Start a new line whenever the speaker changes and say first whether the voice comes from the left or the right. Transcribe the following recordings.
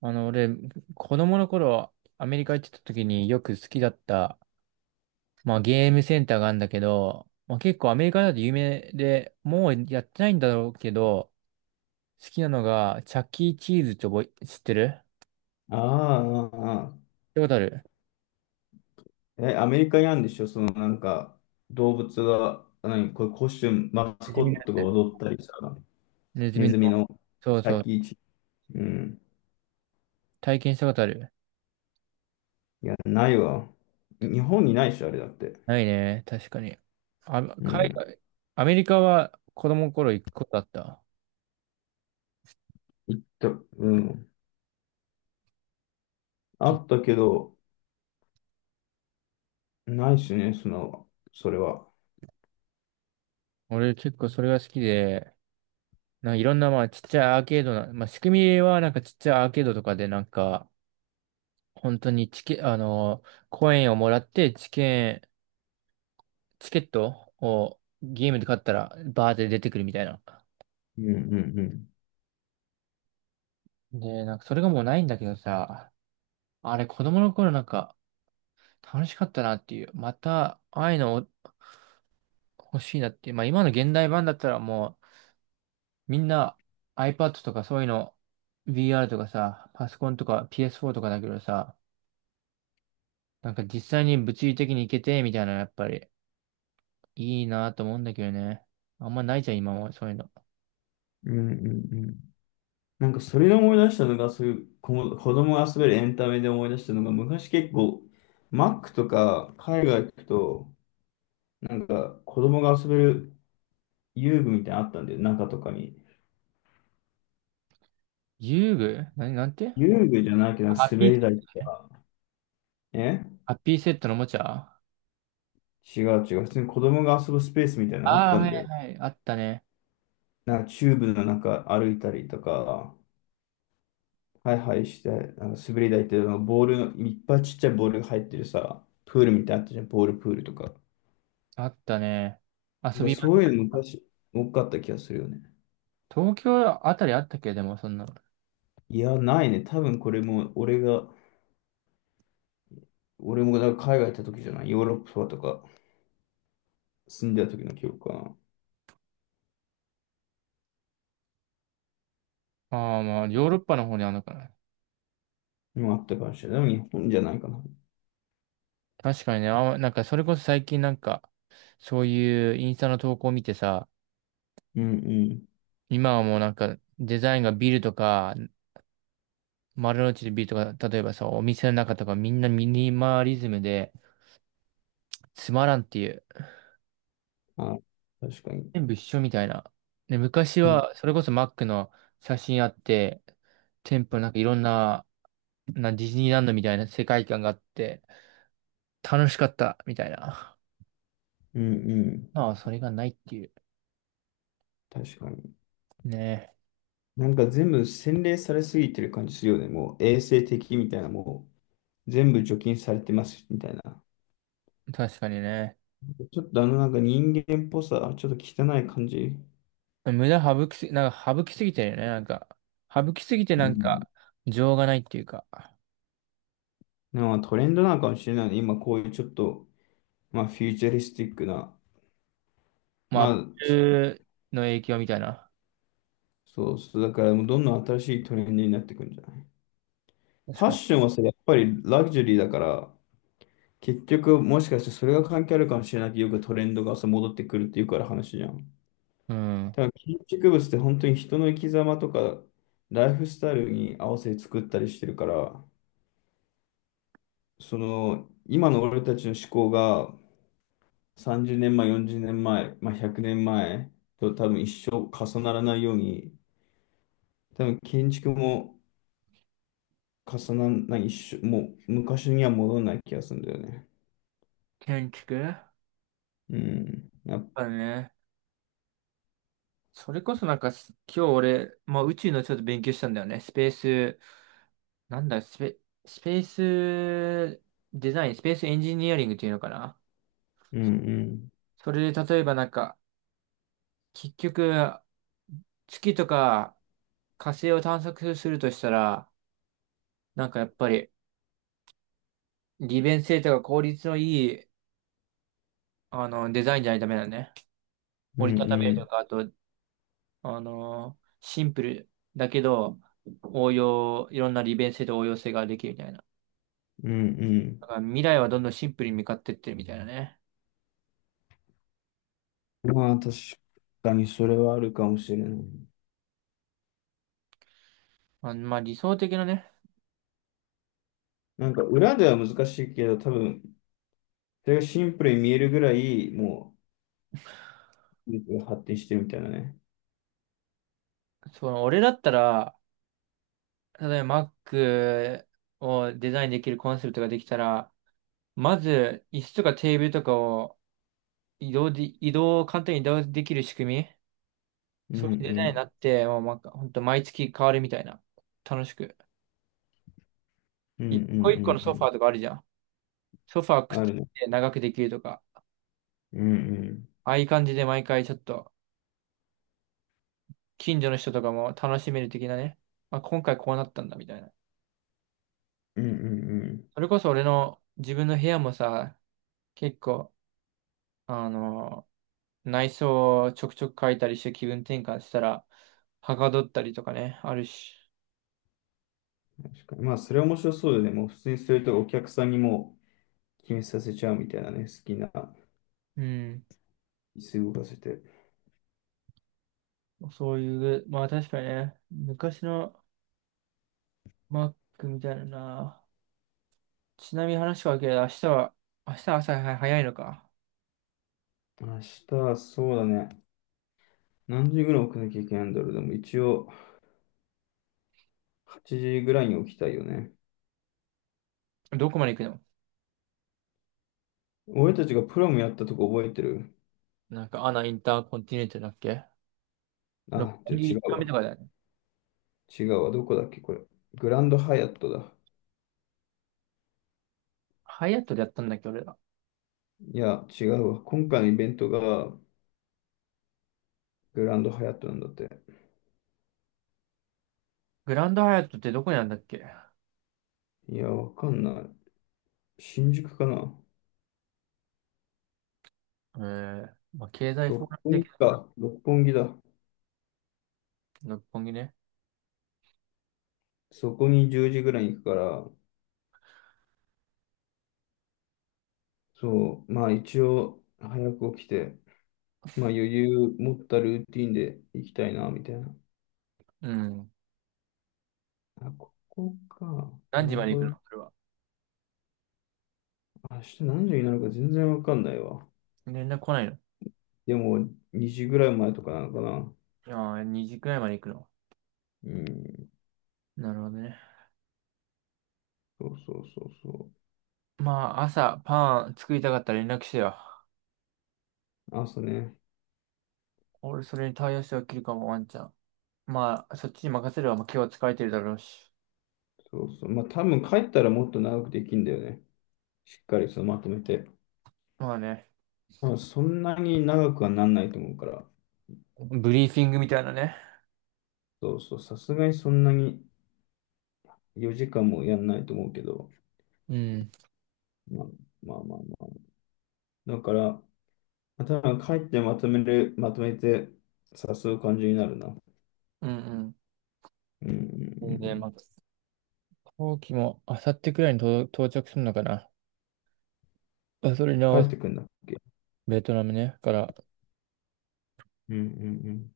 right: 俺、子供の頃、アメリカ行ってた時によく好きだった、まあゲームセンターがあるんだけど、まあ結構アメリカだと有名で、もうやってないんだろうけど、好きなのが、チャッキーチーズって知ってる？
left: ああああ。
right: 聞いたことある？
left: え、アメリカにあるんでしょ？そのなんか、動物が、何、これコスチューム、マス
right: ネズ
left: コ
right: ミの
left: ッ
right: や
left: トが
right: つ。
left: 踊ったりさ。
right: ネズ
left: ネ
right: ミの。
left: ズミの
right: そうそう。
left: 先位チ、うん。
right: 体験したことある？
left: いや、ないわ。日本にないし、あれだって。
right: ないね。確かに。あ、
left: うん。
right: アメリカは子供の頃行くことあった。
left: 行った、うん。あったけど、ないしね、その、それは。
right: 俺結構それが好きで、なんかいろんな、まあ、ちっちゃいアーケードな、まあ、仕組みは、なんかちっちゃいアーケードとかで、なんか、本当にチケ、あの、コインをもらって、チケットをゲームで買ったら、バーって出てくるみたいな。
left: うんうんうん。
right: で、なんか、それがもうないんだけどさ、あれ、子供の頃なんか、楽しかったなっていう、また、ああいうの欲しいなっていう、まあ、今の現代版だったらもう、みんな iPad とかそういうの、VR とかさ、パソコンとか PS4 とかだけどさ、なんか実際に物理的に行けて、みたいな、やっぱり、いいなと思うんだけどね。あんまないじゃん、今は、そういうの。
left: うんうんうん。なんか、それで思い出したのが、そういう子供が遊べるエンタメで思い出したのが、昔結構、マックとか海外行くと、なんか、子供が遊べる遊具みたいなのあったんだよ、中とかに。
right: 遊具何、なんて？
left: 遊具じゃないけど、なんか
right: ハッピー
left: 滑
right: セッ
left: り台と
right: トね。
left: か。え、
right: ハッピーセットのおもちゃあ
left: 違う違う。普通に子供が遊ぶスペースみたいなのがあっ
right: あー、
left: た
right: は
left: ん
right: い
left: だよ。
right: はい。あったね。
left: なんか、チューブの中歩いたりとか、ハイハイして、なんか滑り台っていうのがボールの、いっぱいちっちゃいボールが入ってるさ、プールみたいなのあったじゃん、ボールプールとか。だか
right: あったね。遊
left: ら
right: びま
left: そ
right: し
left: うい
right: た。
left: うの昔、多かった気がするよね。
right: 東京あたりあったっけ？でも、そんなの。
left: いや、ないね。多分これも、俺もだから海外行った時じゃない？ヨーロッパとか住んでた時の記憶かな。
right: ああ、まあ、ヨーロッパの方にあるのかな。
left: もあったかもしれない。でも日本じゃないかな。
right: 確かにね、あ、なんか、それこそ最近なんか、そういうインスタの投稿を見てさ、
left: うんうん。
right: 今はもうなんか、デザインがビルとか、丸の内でビートが、例えばさ、お店の中とかみんなミニマリズムで、つまらんっていう。
left: あ、確かに。
right: 全部一緒みたいな。で、昔
left: うん
right: は、それこそマックの写真あって、店舗なんかいろんな、ディズニーランドみたいな世界観があって、楽しかった、みたいな。
left: うんうん。
right: まあ、それがないっていう。
left: 確かに。
right: ね
left: なんか全部洗練されすぎてる感じするよね。もう衛生的みたいな、もう全部除菌されてますみたいな。
right: え確かにね。
left: ちょっとあのなんか人間っぽさ、ちょっと汚い感じ。
right: 無駄省きすぎ、なんか省きすぎてるよね。なんか、省きすぎて
left: う
right: なん
left: ん。
right: か、情がないっていうか。
left: なんかトレンドなのかもしれないね。今こういうちょっと、まあフューチャリスティックな、
right: まあ、ア
left: ま
right: ッ
left: あ、
right: プルの影響みたいな。
left: そうそう、だからもうどんどん新しいトレンドになってくるんじゃない？フ
right: 確
left: ァッ
right: かに。
left: ションはさ、やっぱりラグジュアリーだから、結局、もしかしてそれが関係あるかもしれないけど、よくトレンドがさ戻ってくるっていうから話じゃん。
right: うん。
left: ただ建築物って本当に人の生き様とか、ライフスタイルに合わせて作ったりしてるから、その、今の俺たちの思考が30年前、40年前、まあ、100年前と多分一生重ならないように、多分建築も重ならない、一生、もう昔には戻らない気がするんだよね。
right: 建築
left: うん。
right: だね。それこそなんか今日俺、まあ宇宙のちょっと勉強したんだよね。スペース、なんだ、スペースデザイン、スペースエンジニアリングっていうのかな。
left: うんうん。
right: それで例えばなんか、結局、月とか火星を探索するとしたら、なんかやっぱり利便性とか効率のいい、デザインじゃないとダメだね。
left: う
right: 折
left: ん
right: りたため
left: う
right: ると
left: ん。
right: か、あとシンプルだけど、応用、いろんな利便性と応用性ができるみたいな。
left: うんう
right: だ
left: ん。
right: から未来はどんどんシンプルに向かってってるみたいなね。
left: まあ、確かにそれはあるかもしれない。
right: まあ、理想的なね、
left: なんか、裏では難しいけど、多分、それがシンプルに見えるぐらい、もう、技術が発展してるみたいなね。
right: 俺だったら、例えば Mac をデザインできるコンセプトができたら、まず椅子とかテーブルとかを移動を簡単に移動できる仕組み、
left: うん
right: そういうデ
left: う
right: ザインにな
left: ん。
right: って、もうほんと毎月変わるみたいな。楽しく。
left: うん
right: 一
left: う
right: 個一個
left: ん
right: の
left: うんう
right: ソファ
left: ん。
right: ーとかあるじゃん。ソファーくっつ
left: あるね。
right: けて長くできるとか。
left: うんうん。
right: ああいう感じで毎回ちょっと、近所の人とかも楽しめる的なね。まあ、今回こうなったんだ、みたいな。
left: うんうんうん。
right: それこそ俺の自分の部屋もさ、結構、あの、内装をちょくちょく変えたりして気分転換したら、はかどったりとかね、あるし。
left: 確かに。まあ、それは面白そうだよね。もう、普通にそれとお客さんにもう決めさせちゃうみたいなね。好きな
right: うん。
left: 椅子動かせて。
right: そういう、まあ確かにね、昔の Mac みたいなな。ちなみに話がわるけど、明日朝早いのか？
left: 明日はそうだね。何時ぐらい起きなきゃいけないんだろう。でも、一応、8時ぐらいに起きたいよね。
right: どこまで行くの？
left: 俺たちがプロムやったとこ覚えてる？
right: なんか、アナインターコンティネンタルだっけ？六
left: あ、じゃ
right: 本
left: あ違う
right: 木目
left: わ。
right: とかだよね？
left: 違うわ。どこだっけ、これ。グランドハヤットだ。
right: ハイアットでやったんだっけ、俺ら？
left: いや、違うわ。今回のイベントがグランドハヤットなんだって。
right: グランドハイアットってどこにあるんだっけ？
left: いや、わかんない。新宿かな。
right: まあ、経済フォ
left: 六
right: ーラム
left: 本木
right: 的な？
left: か。六本木だ。
right: 六本木ね。
left: そこに10時ぐらいに行くから、そう、まあ一応早く起きて、まあ余裕持ったルーティンで行きたいな、みたいな。
right: うん。
left: あ、ここか。
right: 何
left: な
right: 時
left: る
right: まで
left: ほ
right: 行く
left: ど。
right: のそれは？
left: 明日何時になるか全然わかんないわ。
right: 連絡来ないの？
left: でも2時ぐらい前とかなのかな。
right: ああー、2時くらいまで行くの？
left: うん。
right: なるほどね。
left: そうそうそうそう。
right: まあ、朝、パン作りたかったら連絡してよ。
left: 朝ね。
right: 俺、それに対応して起きるかも、ワンちゃん。まあ、そっちに任せれば、まあ、今日は疲れてるだろうし。
left: そうそう。まあ多分帰ったらもっと長くできんだよね。しっかりそのまとめて。
right: まあね、
left: 多分そんなに長くはなんないと思うから。
right: ブリーフィングみたいなね。
left: そうそう。さすがにそんなに4時間もやんないと思うけど。
right: うん。
left: まあまあまあまあ。だから、まあ多分帰ってまとめる、まとめて誘う感じになるな。
right: うん
left: うんうん
right: う
left: う
right: ん。で、まあ、
left: ん。
right: 飛行機も、あさってくらいに到着するのかな。あそれに合
left: 帰
right: わ
left: っ
right: せ、
left: てくんだっけ？
right: ベトナムね。から、
left: うんうんうん。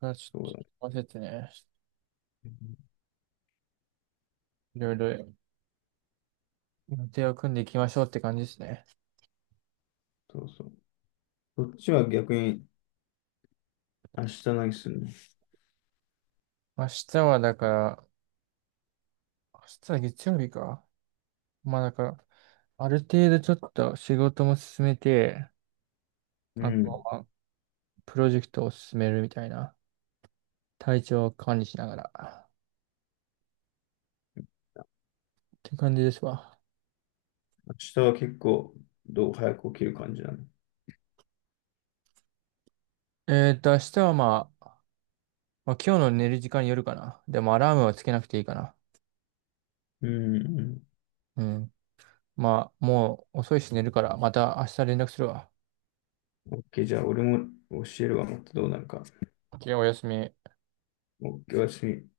right: あ、ち
left: そうだね。
right: ょっと、焦っててね、いろいろ予定を組んでいきましょうって感じですね。
left: そうそう。そっちは逆に明日何するの？
right: 明日はだから、明日は月曜日か。まあだから、ある程度ちょっと仕事も進めて、
left: う
right: あと
left: ん。
right: はプロジェクトを進めるみたいな、体調を管理しながら、って感じですわ。
left: 明日は結構、どう早く起きる感じなの？
right: 明日はまあ、今日の寝る時間によるかな。でもアラームはつけなくていいかな。
left: うん、う
right: うん。まあ、もう遅いし寝るから、また明日連絡するわ。
left: ん。OK、じゃあ俺も教えるわ、もっとどうなるか。
right: OK、おやすみ。
left: OK、おやすみ。